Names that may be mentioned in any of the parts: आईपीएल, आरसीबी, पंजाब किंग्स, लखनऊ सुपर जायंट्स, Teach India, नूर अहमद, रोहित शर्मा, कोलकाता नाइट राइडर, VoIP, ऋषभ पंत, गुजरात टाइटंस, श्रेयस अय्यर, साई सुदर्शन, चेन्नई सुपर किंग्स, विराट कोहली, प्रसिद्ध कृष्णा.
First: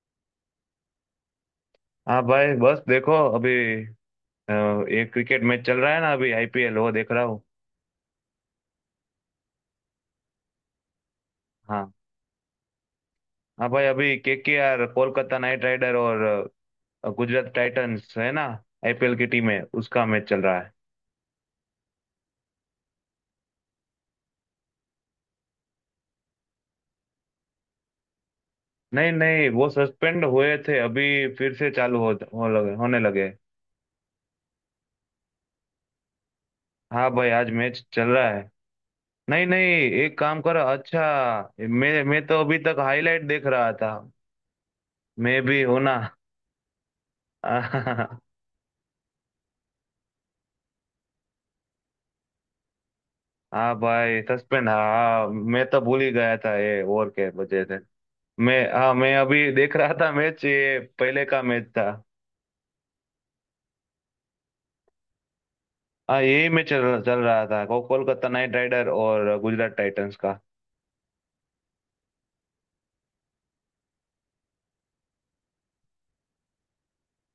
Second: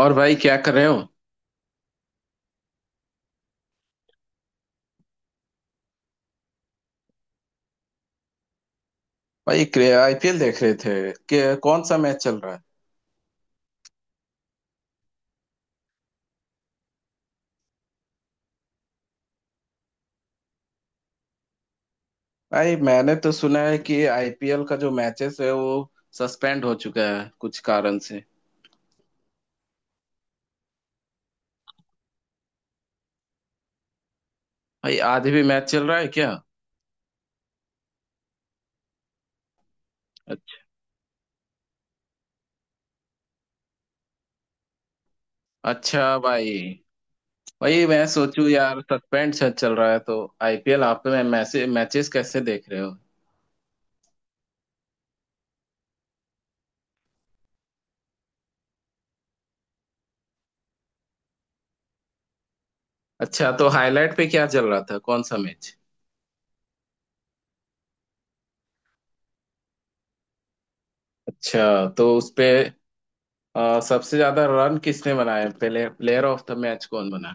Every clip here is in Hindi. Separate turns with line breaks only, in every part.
और भाई क्या कर रहे हो।
हाँ भाई, बस देखो अभी। एक क्रिकेट मैच चल रहा है ना, अभी आईपीएल, वो देख रहा हूँ।
भाई आईपीएल देख रहे थे कि कौन
हाँ।
सा मैच चल रहा है।
हाँ भाई, अभी केकेआर कोलकाता नाइट राइडर और गुजरात टाइटंस है ना, आईपीएल की टीम है, उसका मैच चल रहा है।
भाई मैंने तो सुना है कि आईपीएल का जो मैचेस है वो सस्पेंड हो चुका है कुछ कारण से।
नहीं नहीं, वो सस्पेंड हुए थे, अभी फिर से चालू हो लगे होने लगे।
भाई आधे भी मैच चल रहा है क्या।
हाँ भाई, आज मैच चल रहा है। नहीं नहीं। एक काम करो,
अच्छ-
अच्छा। मैं तो अभी तक हाईलाइट देख रहा था। मैं भी हूं ना।
अच्छा भाई। भाई मैं सोचूं यार सस्पेंड चल रहा है तो आईपीएल आप में मैसे मैचेस कैसे देख रहे हो।
हाँ भाई, सस्पेंड, हाँ मैं तो भूल ही गया था, ये ओवर के वजह से। मैं, हाँ मैं अभी देख रहा था मैच, ये पहले का मैच था।
अच्छा तो हाईलाइट पे क्या चल रहा था कौन सा मैच।
हाँ, यही मैच चल रहा था, कोलकाता नाइट राइडर और गुजरात टाइटंस का।
अच्छा तो उसपे सबसे ज्यादा रन किसने बनाए पहले प्लेयर ऑफ द मैच कौन बना।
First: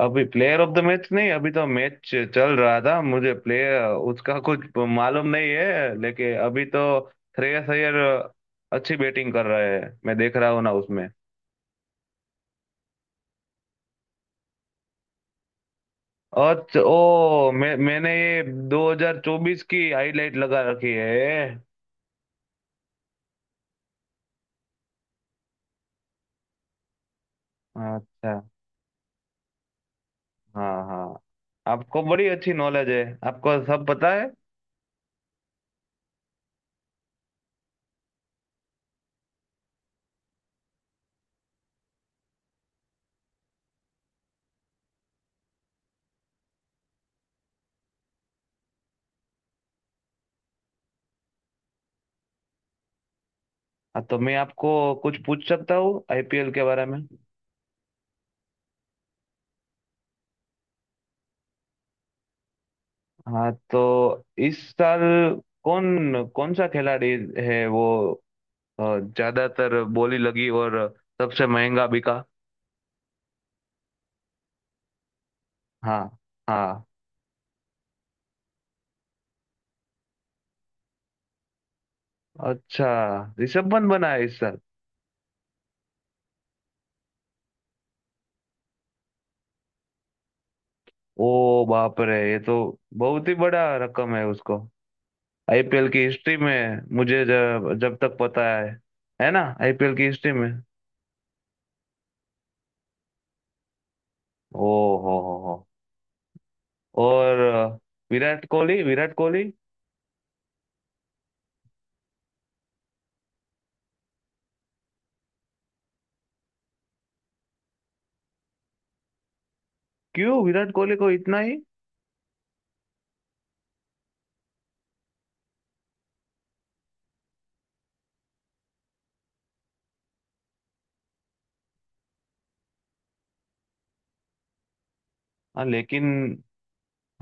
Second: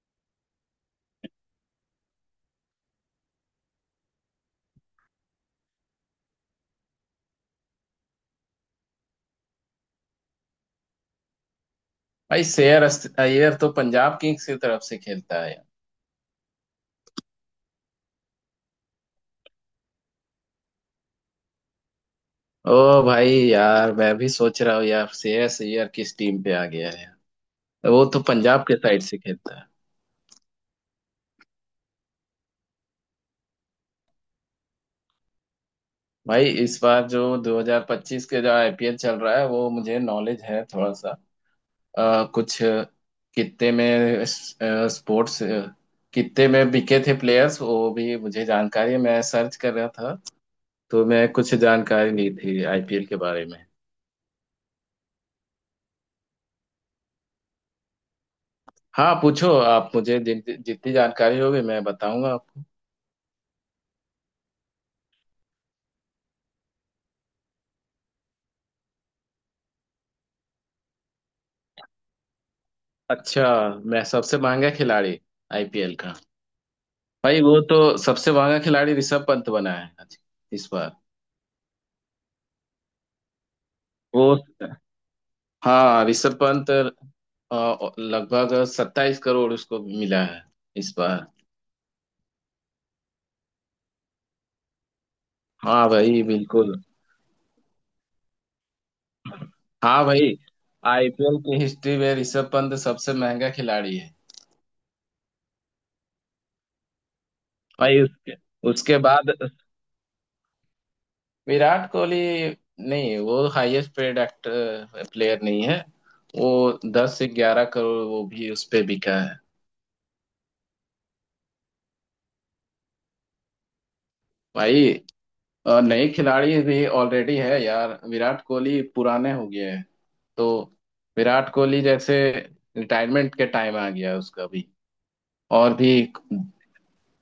अभी प्लेयर ऑफ द मैच नहीं, अभी तो मैच चल रहा था, मुझे प्लेयर उसका कुछ मालूम नहीं है, लेकिन अभी तो श्रेयस अय्यर अच्छी बैटिंग कर रहे हैं, मैं देख रहा हूँ ना उसमें।
भाई श्रेयस अय्यर तो पंजाब किंग्स की तरफ से खेलता है यार।
और ओ, मैं मैंने ये 2024 की हाईलाइट लगा रखी है।
ओ भाई यार मैं भी सोच रहा हूँ यार श्रेयस अय्यर किस टीम पे आ गया है यार। वो तो
अच्छा।
पंजाब के साइड से खेलता है।
हाँ हाँ, आपको बड़ी अच्छी नॉलेज है, आपको सब पता है।
भाई इस बार जो 2025 के जो आईपीएल चल रहा है वो मुझे नॉलेज है थोड़ा सा। कुछ कितने में स्पोर्ट्स कितने में बिके थे प्लेयर्स वो भी मुझे जानकारी है। मैं सर्च कर रहा था तो मैं कुछ जानकारी ली थी आईपीएल के बारे में।
हाँ, तो मैं आपको कुछ पूछ सकता हूँ आईपीएल के बारे में।
हाँ पूछो आप मुझे जितनी जानकारी होगी मैं बताऊंगा आपको।
हाँ, तो इस साल कौन कौन सा खिलाड़ी है वो अ, ज्यादातर बोली लगी और सबसे महंगा बिका।
अच्छा मैं सबसे महंगा खिलाड़ी आईपीएल
हाँ।
का।
हाँ।
भाई वो तो सबसे महंगा खिलाड़ी ऋषभ पंत बना है इस बार।
अच्छा, ऋषभ पंत बना है
वो
इस साल।
हाँ ऋषभ पंत लगभग 27 करोड़ उसको मिला है इस बार।
ओ, बाप रे, ये तो बहुत ही बड़ा रकम है उसको,
हाँ
आईपीएल की
भाई
हिस्ट्री
बिल्कुल।
में, मुझे जब जब तक पता है। है ना, आईपीएल
हाँ
की हिस्ट्री
भाई
में।
आईपीएल की हिस्ट्री में ऋषभ पंत सबसे महंगा खिलाड़ी है।
ओ हो हो। और
भाई उसके
विराट कोहली
उसके
विराट
बाद
कोहली
विराट कोहली। नहीं वो हाईएस्ट पेड एक्टर प्लेयर नहीं है। वो 10 से 11 करोड़ वो भी उस पे बिका है।
क्यों विराट कोहली को इतना ही?
भाई नए खिलाड़ी भी ऑलरेडी है यार विराट कोहली पुराने हो गए हैं। तो विराट कोहली जैसे रिटायरमेंट के टाइम आ गया उसका भी
हाँ,
और भी।
लेकिन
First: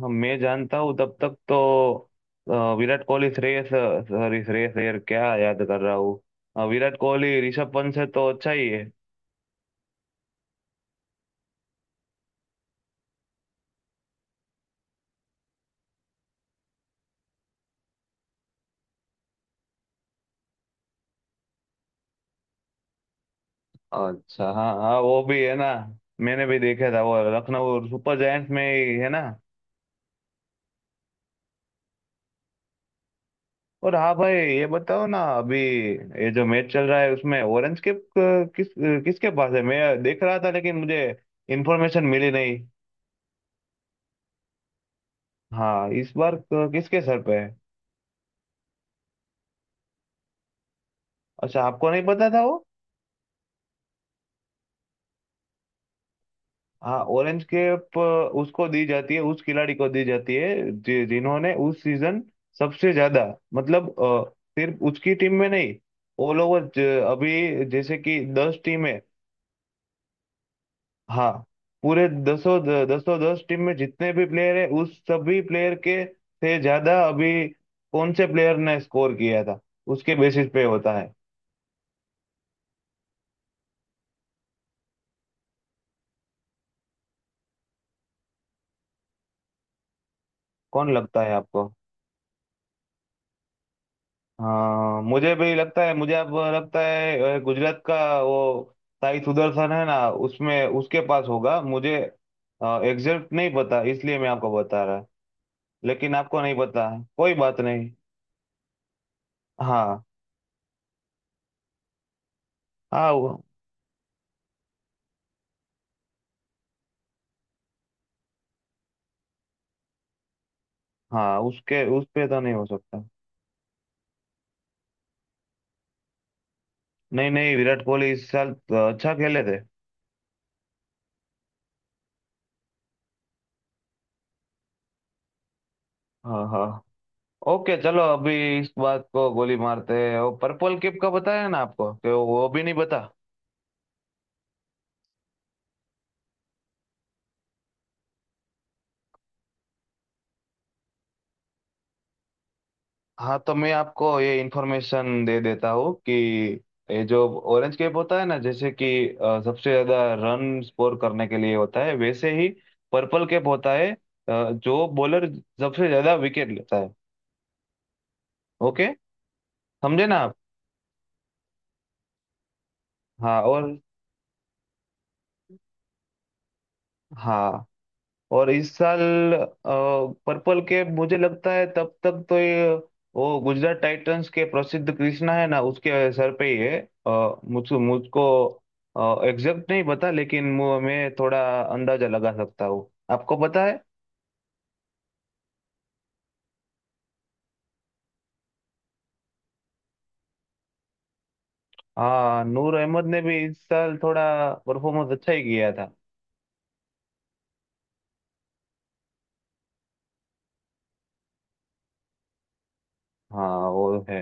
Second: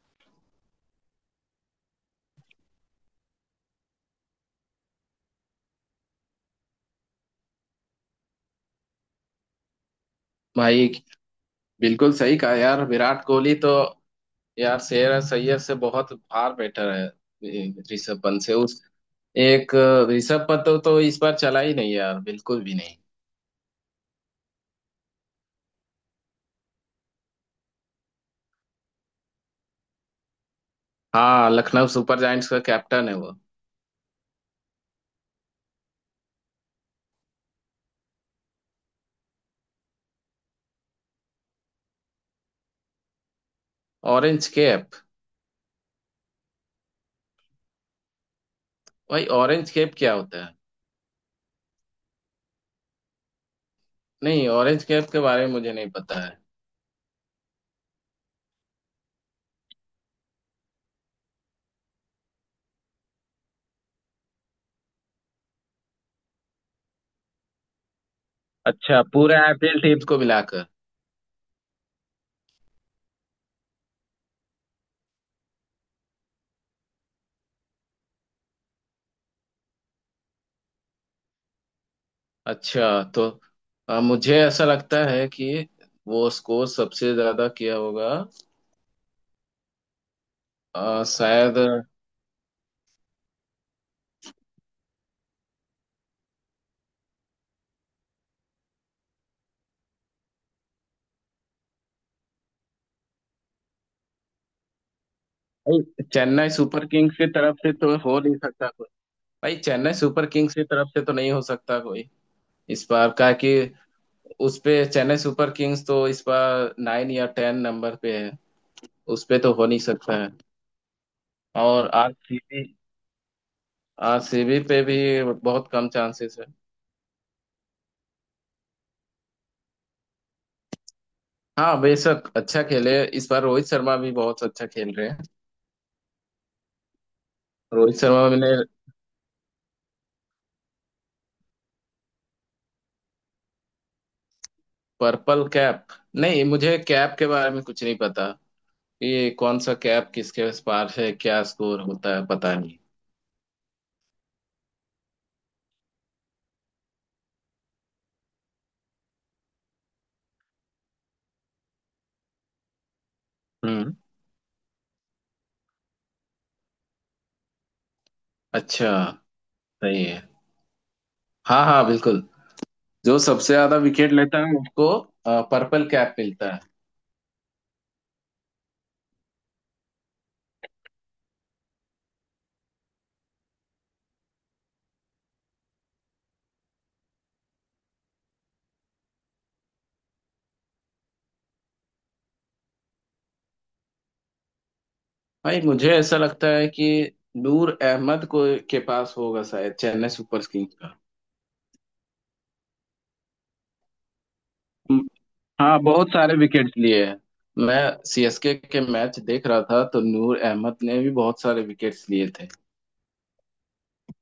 हम मैं जानता हूँ तब तक तो। विराट कोहली, श्रेयस, सॉरी श्रेयस अय्यर, क्या याद कर रहा हूँ। विराट कोहली ऋषभ पंत से तो अच्छा ही है।
भाई बिल्कुल सही कहा यार विराट कोहली तो यार शेर सैयद से बहुत फार बेटर है। ऋषभ पंत से उस एक ऋषभ पंत तो इस बार चला ही नहीं यार बिल्कुल भी नहीं।
अच्छा, हाँ हाँ, वो भी है ना, मैंने भी देखा था, वो लखनऊ सुपर जायंट्स में ही है ना।
हाँ लखनऊ सुपर जायंट्स का कैप्टन है वो।
और हाँ भाई, ये बताओ ना, अभी ये जो मैच चल रहा है उसमें ऑरेंज कैप किसके पास है? मैं देख रहा था, लेकिन मुझे इन्फॉर्मेशन मिली नहीं।
Orange cap.
हाँ, इस बार किसके सर पे है?
भाई ऑरेंज कैप क्या होता है।
अच्छा, आपको नहीं पता था वो।
नहीं ऑरेंज कैप के बारे में मुझे नहीं पता है।
हाँ, ऑरेंज कैप उसको दी जाती है, उस खिलाड़ी को दी जाती है जिन्होंने उस सीजन सबसे ज्यादा, मतलब सिर्फ उसकी टीम में नहीं, ऑल ओवर, अभी जैसे कि दस टीम है।
अच्छा पूरे आईपीएल टीम को मिलाकर।
हाँ, पूरे दसों, दस टीम में जितने भी प्लेयर है, उस सभी प्लेयर के से ज्यादा अभी कौन से प्लेयर ने स्कोर किया था, उसके बेसिस पे होता है।
अच्छा तो मुझे ऐसा लगता है कि वो स्कोर सबसे ज्यादा किया होगा।
कौन लगता है
शायद।
आपको? हाँ, मुझे भी लगता है, मुझे अब लगता है गुजरात का वो साई सुदर्शन है ना, उसमें उसके पास होगा, मुझे एग्जैक्ट नहीं पता, इसलिए मैं आपको बता रहा।
भाई,
लेकिन आपको
चेन्नई
नहीं
सुपर
पता है,
किंग्स की
कोई
तरफ
बात
से
नहीं।
तो हो नहीं सकता। भाई चेन्नई
हाँ
सुपर किंग्स की तरफ से तो नहीं हो सकता कोई इस बार
हाँ,
का कि उस पे चेन्नई सुपर किंग्स तो इस बार 9 या 10 नंबर पे है। उस पे तो हो नहीं सकता है।
हाँ, उसके
और
उस पे तो नहीं
आरसीबी,
हो सकता।
आरसीबी पे भी बहुत कम चांसेस है।
नहीं नहीं, विराट कोहली इस साल अच्छा खेले थे।
हाँ बेशक अच्छा खेले इस बार रोहित शर्मा भी बहुत अच्छा खेल रहे हैं।
हाँ हाँ, ओके,
रोहित
चलो
शर्मा
अभी
ने
इस बात को गोली मारते हैं। वो पर्पल किप का बताया ना आपको, कि वो भी नहीं बता।
Purple cap. नहीं मुझे कैप के बारे में कुछ नहीं पता। ये कौन सा कैप किसके पास है क्या स्कोर होता है पता नहीं।
हाँ, तो मैं आपको ये इन्फॉर्मेशन दे देता हूँ कि ये जो ऑरेंज कैप होता है ना, जैसे कि सबसे ज्यादा रन स्कोर करने के लिए होता है, वैसे ही पर्पल कैप होता है,
हम्म।
जो बॉलर सबसे ज्यादा विकेट लेता है। ओके।
अच्छा। सही
समझे ना
है।
आप?
हाँ हाँ बिल्कुल। जो
हाँ
सबसे
और,
ज्यादा विकेट लेता है उसको पर्पल कैप मिलता है।
हाँ और इस साल पर्पल कैप, मुझे लगता है तब तक तो ये, वो गुजरात टाइटंस के प्रसिद्ध कृष्णा है ना, उसके सर पे ही है। मुझको मुझको एग्जैक्ट नहीं पता, लेकिन मैं थोड़ा अंदाजा लगा सकता हूँ, आपको पता है।
भाई मुझे ऐसा लगता है कि नूर अहमद को के पास होगा शायद चेन्नई सुपर किंग्स का।
हाँ, नूर अहमद ने भी इस साल थोड़ा
हम्म,
परफॉर्मेंस अच्छा ही किया
हाँ
था।
बहुत सारे विकेट्स लिए हैं। मैं सीएसके के मैच देख रहा था तो नूर अहमद ने भी बहुत सारे विकेट्स लिए थे।
हाँ, वो है।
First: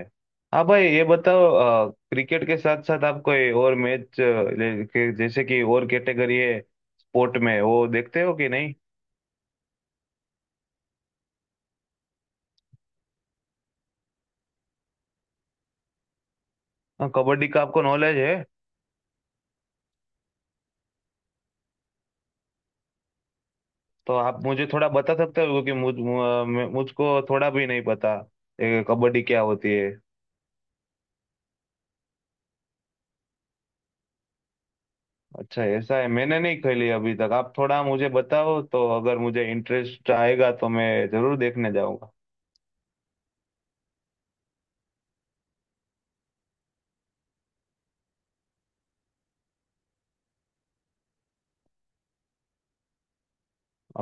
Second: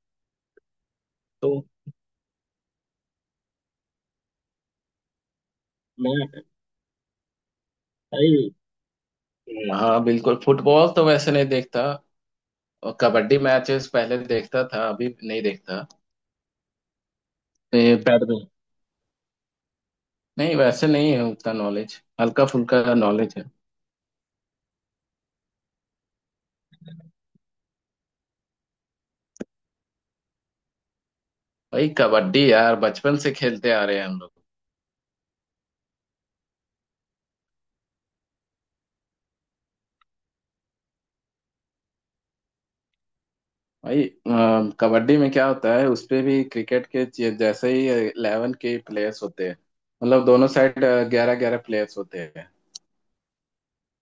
हाँ भाई, ये बताओ,
तो
क्रिकेट के साथ साथ आप कोई और मैच जैसे कि और कैटेगरी
मैं
है स्पोर्ट में, वो देखते हो
भाई
कि नहीं?
हाँ बिल्कुल फुटबॉल तो वैसे नहीं देखता। और कबड्डी मैचेस पहले देखता था अभी नहीं देखता।
हाँ, कबड्डी का आपको नॉलेज है,
बैडमिंटन नहीं वैसे नहीं है उतना नॉलेज हल्का फुल्का नॉलेज है।
तो आप मुझे थोड़ा बता सकते हो? क्योंकि मुझको थोड़ा भी नहीं पता ये कबड्डी क्या होती है।
भाई कबड्डी यार बचपन से खेलते आ रहे हैं हम लोग।
अच्छा, ऐसा है, मैंने नहीं खेली अभी तक, आप थोड़ा मुझे बताओ तो, अगर मुझे इंटरेस्ट आएगा तो मैं जरूर देखने जाऊंगा।
भाई कबड्डी में क्या होता है उस पे भी क्रिकेट के जैसे ही 11 के प्लेयर्स होते हैं। मतलब दोनों साइड 11 11 प्लेयर्स होते हैं।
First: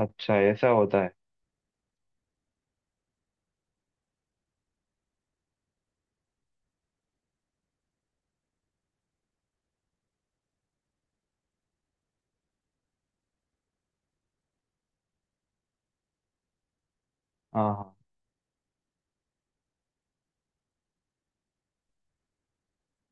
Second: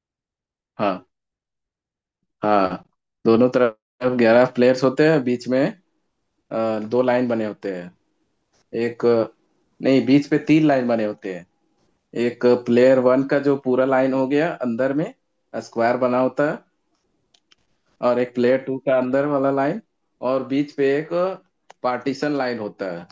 अच्छा, ऐसा होता
हाँ
है?
हाँ दोनों तरफ 11 प्लेयर्स होते हैं बीच में। दो लाइन बने होते हैं एक नहीं बीच पे तीन लाइन बने होते हैं। एक प्लेयर वन का जो पूरा लाइन हो गया अंदर में स्क्वायर बना होता है।
हाँ हाँ।
और एक प्लेयर टू का अंदर वाला लाइन और बीच पे एक पार्टीशन लाइन होता है।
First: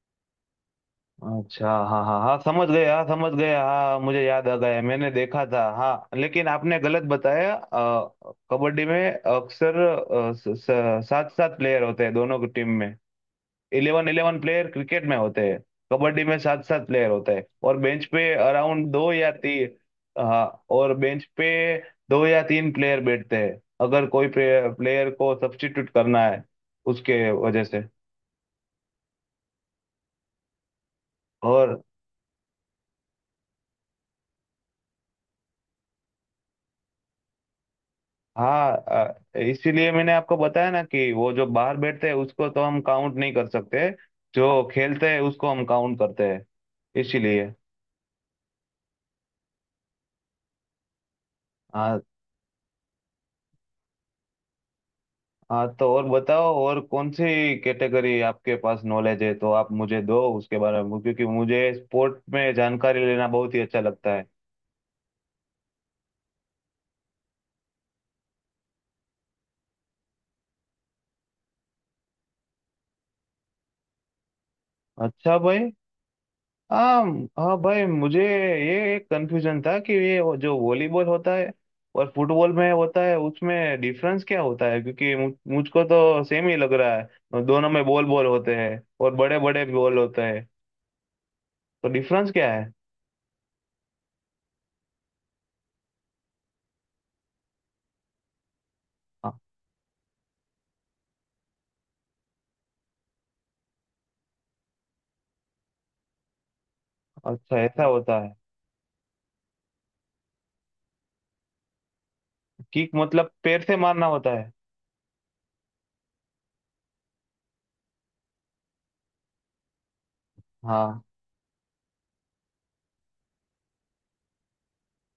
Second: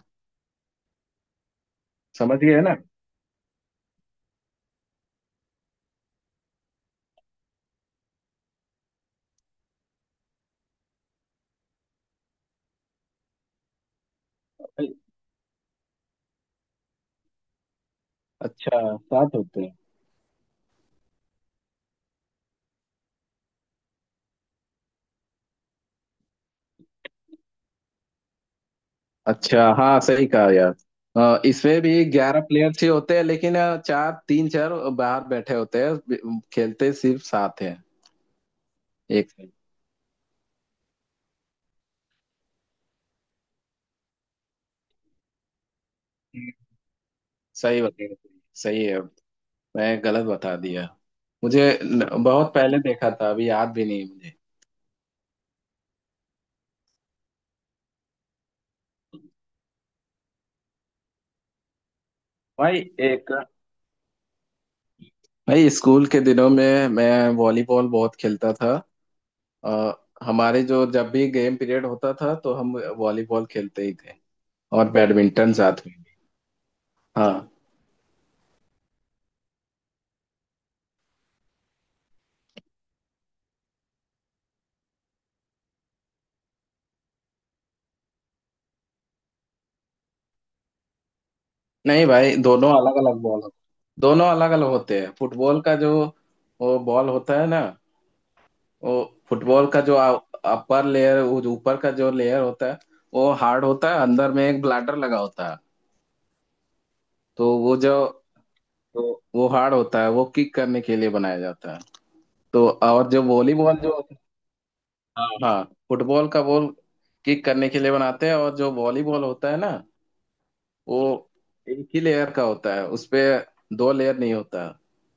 अच्छा हाँ हाँ हाँ,
समझ गए
समझ
ना।
गया, हाँ समझ गया, हाँ मुझे याद आ गया, मैंने देखा था। हाँ लेकिन आपने गलत बताया, कबड्डी में अक्सर सात सात प्लेयर होते हैं दोनों की टीम में। इलेवन इलेवन प्लेयर क्रिकेट में होते हैं। कबड्डी में सात सात प्लेयर होते हैं और बेंच पे
अच्छा
अराउंड दो या
सात होते
तीन।
हैं।
हाँ, और बेंच पे दो या तीन प्लेयर बैठते हैं, अगर कोई प्लेयर को सब्स्टिट्यूट करना है, उसके वजह से।
अच्छा हाँ सही कहा यार।
और
इसमें भी 11 प्लेयर्स ही होते हैं लेकिन चार तीन चार बाहर बैठे होते हैं खेलते सिर्फ सात हैं।
हाँ,
एक से।
इसीलिए मैंने आपको बताया ना, कि वो जो बाहर बैठते हैं उसको तो हम काउंट नहीं कर सकते, जो खेलते हैं उसको हम काउंट करते हैं, इसीलिए।
सही बता सही है मैं गलत बता दिया। मुझे
हाँ।
बहुत पहले देखा था अभी याद भी नहीं है मुझे।
हाँ, तो और बताओ और कौन सी कैटेगरी आपके पास नॉलेज है, तो आप मुझे दो उसके बारे में, क्योंकि मुझे स्पोर्ट में
भाई
जानकारी लेना
एक।
बहुत ही अच्छा लगता है।
भाई स्कूल के दिनों में मैं वॉलीबॉल बहुत खेलता था। अ, हमारे जो जब भी गेम पीरियड होता था तो हम वॉलीबॉल खेलते ही थे। और
अच्छा
बैडमिंटन
भाई।
साथ में भी।
हाँ।
हाँ।
हाँ भाई, मुझे ये एक कंफ्यूजन था कि ये, वो जो वॉलीबॉल होता है और फुटबॉल में होता है, उसमें डिफरेंस क्या होता है? क्योंकि मुझको तो सेम ही लग रहा है, दोनों में बॉल बॉल होते हैं और बड़े बड़े बॉल होते हैं, तो
नहीं
डिफरेंस
भाई
क्या
दोनों
है?
अलग अलग बॉल दोनों अलग अलग होते हैं फुटबॉल का जो वो बॉल होता है ना वो
हाँ।
फुटबॉल का जो अपर लेयर वो जो ऊपर का जो लेयर होता है वो हार्ड होता है अंदर में एक ब्लैडर लगा होता है। तो
अच्छा,
वो
ऐसा
जो
होता है?
तो वो हार्ड होता है वो किक करने के लिए बनाया जाता है। तो
किक
और जो
मतलब पैर
वॉलीबॉल
से
जो
मारना होता है?
हाँ हाँ फुटबॉल का बॉल किक करने के लिए बनाते हैं और जो वॉलीबॉल होता है ना
हाँ
वो एक ही लेयर का होता है उसपे दो लेयर नहीं होता।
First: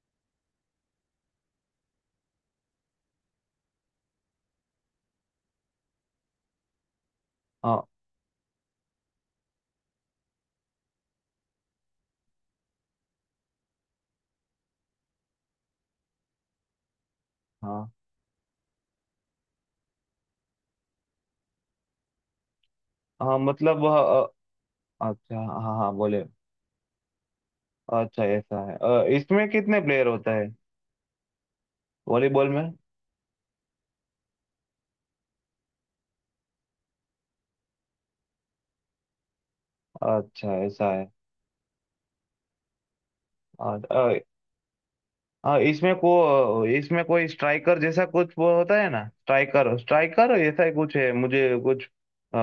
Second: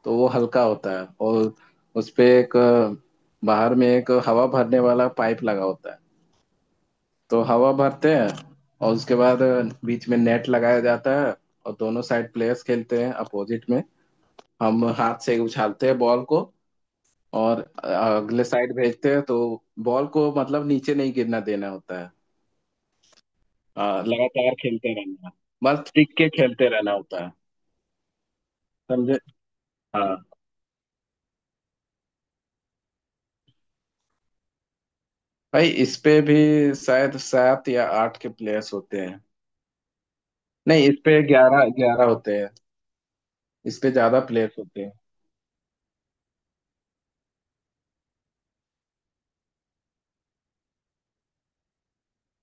तो वो हल्का होता है और उसपे एक बाहर में एक हवा भरने वाला पाइप लगा होता है। तो हवा भरते हैं और उसके बाद बीच में नेट लगाया जाता है। और दोनों साइड प्लेयर्स खेलते हैं अपोजिट में। हम हाथ से उछालते हैं बॉल को और
हाँ।
अगले साइड भेजते हैं तो बॉल को मतलब नीचे नहीं गिरना देना होता है।
हाँ, मतलब
हाँ लगातार खेलते रहना।
अच्छा, हाँ
बस
हाँ,
टिक
बोले।
के खेलते रहना होता है।
अच्छा, ऐसा है?
समझे।
इसमें कितने प्लेयर
हाँ
होता है वॉलीबॉल में?
भाई इस पे भी शायद 7 या 8 के प्लेयर्स होते हैं।
अच्छा,
नहीं
ऐसा
इस
है?
पे 11 11 होते हैं।
अ,
इस पे
अ,
ज्यादा प्लेयर्स होते हैं।
हाँ, इसमें कोई स्ट्राइकर जैसा कुछ वो होता है ना, स्ट्राइकर स्ट्राइकर ऐसा ही कुछ है, मुझे कुछ अ,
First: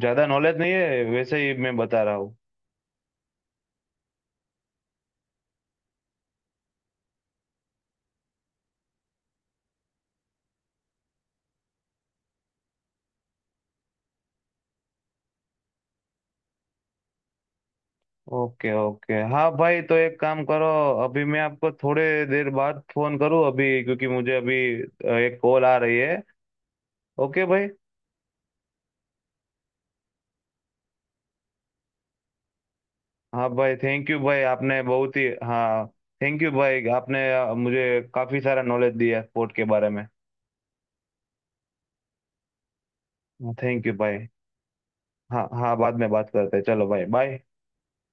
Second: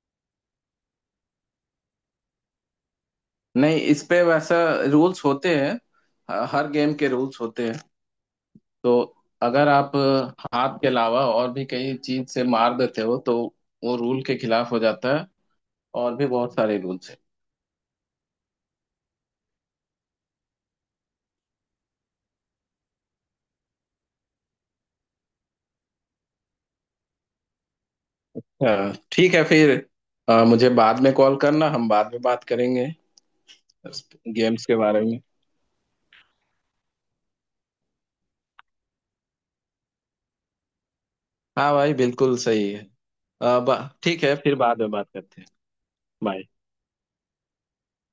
ज्यादा नॉलेज नहीं है, वैसे ही मैं बता रहा हूँ।
नहीं इस पे वैसा रूल्स होते हैं। हर गेम के रूल्स होते हैं। तो अगर आप हाथ के अलावा और भी कई चीज से मार देते हो तो वो रूल के खिलाफ हो जाता है। और भी बहुत सारे रूल्स हैं।
ओके ओके, हाँ भाई, तो एक काम करो, अभी मैं आपको थोड़े देर बाद फोन करूँ अभी, क्योंकि मुझे अभी एक कॉल आ रही है। ओके भाई।
हाँ, ठीक है फिर। मुझे बाद में कॉल करना हम बाद में बात करेंगे
हाँ भाई, थैंक यू भाई,
गेम्स के
आपने
बारे
बहुत
में।
ही, हाँ, थैंक यू भाई, आपने मुझे काफी सारा नॉलेज दिया स्पोर्ट के बारे में।
हाँ भाई बिल्कुल सही है। अब
थैंक यू
ठीक
भाई।
है फिर बाद में बात करते
हाँ
हैं।
हाँ, बाद में बात करते
बाय।
हैं, चलो भाई, बाय।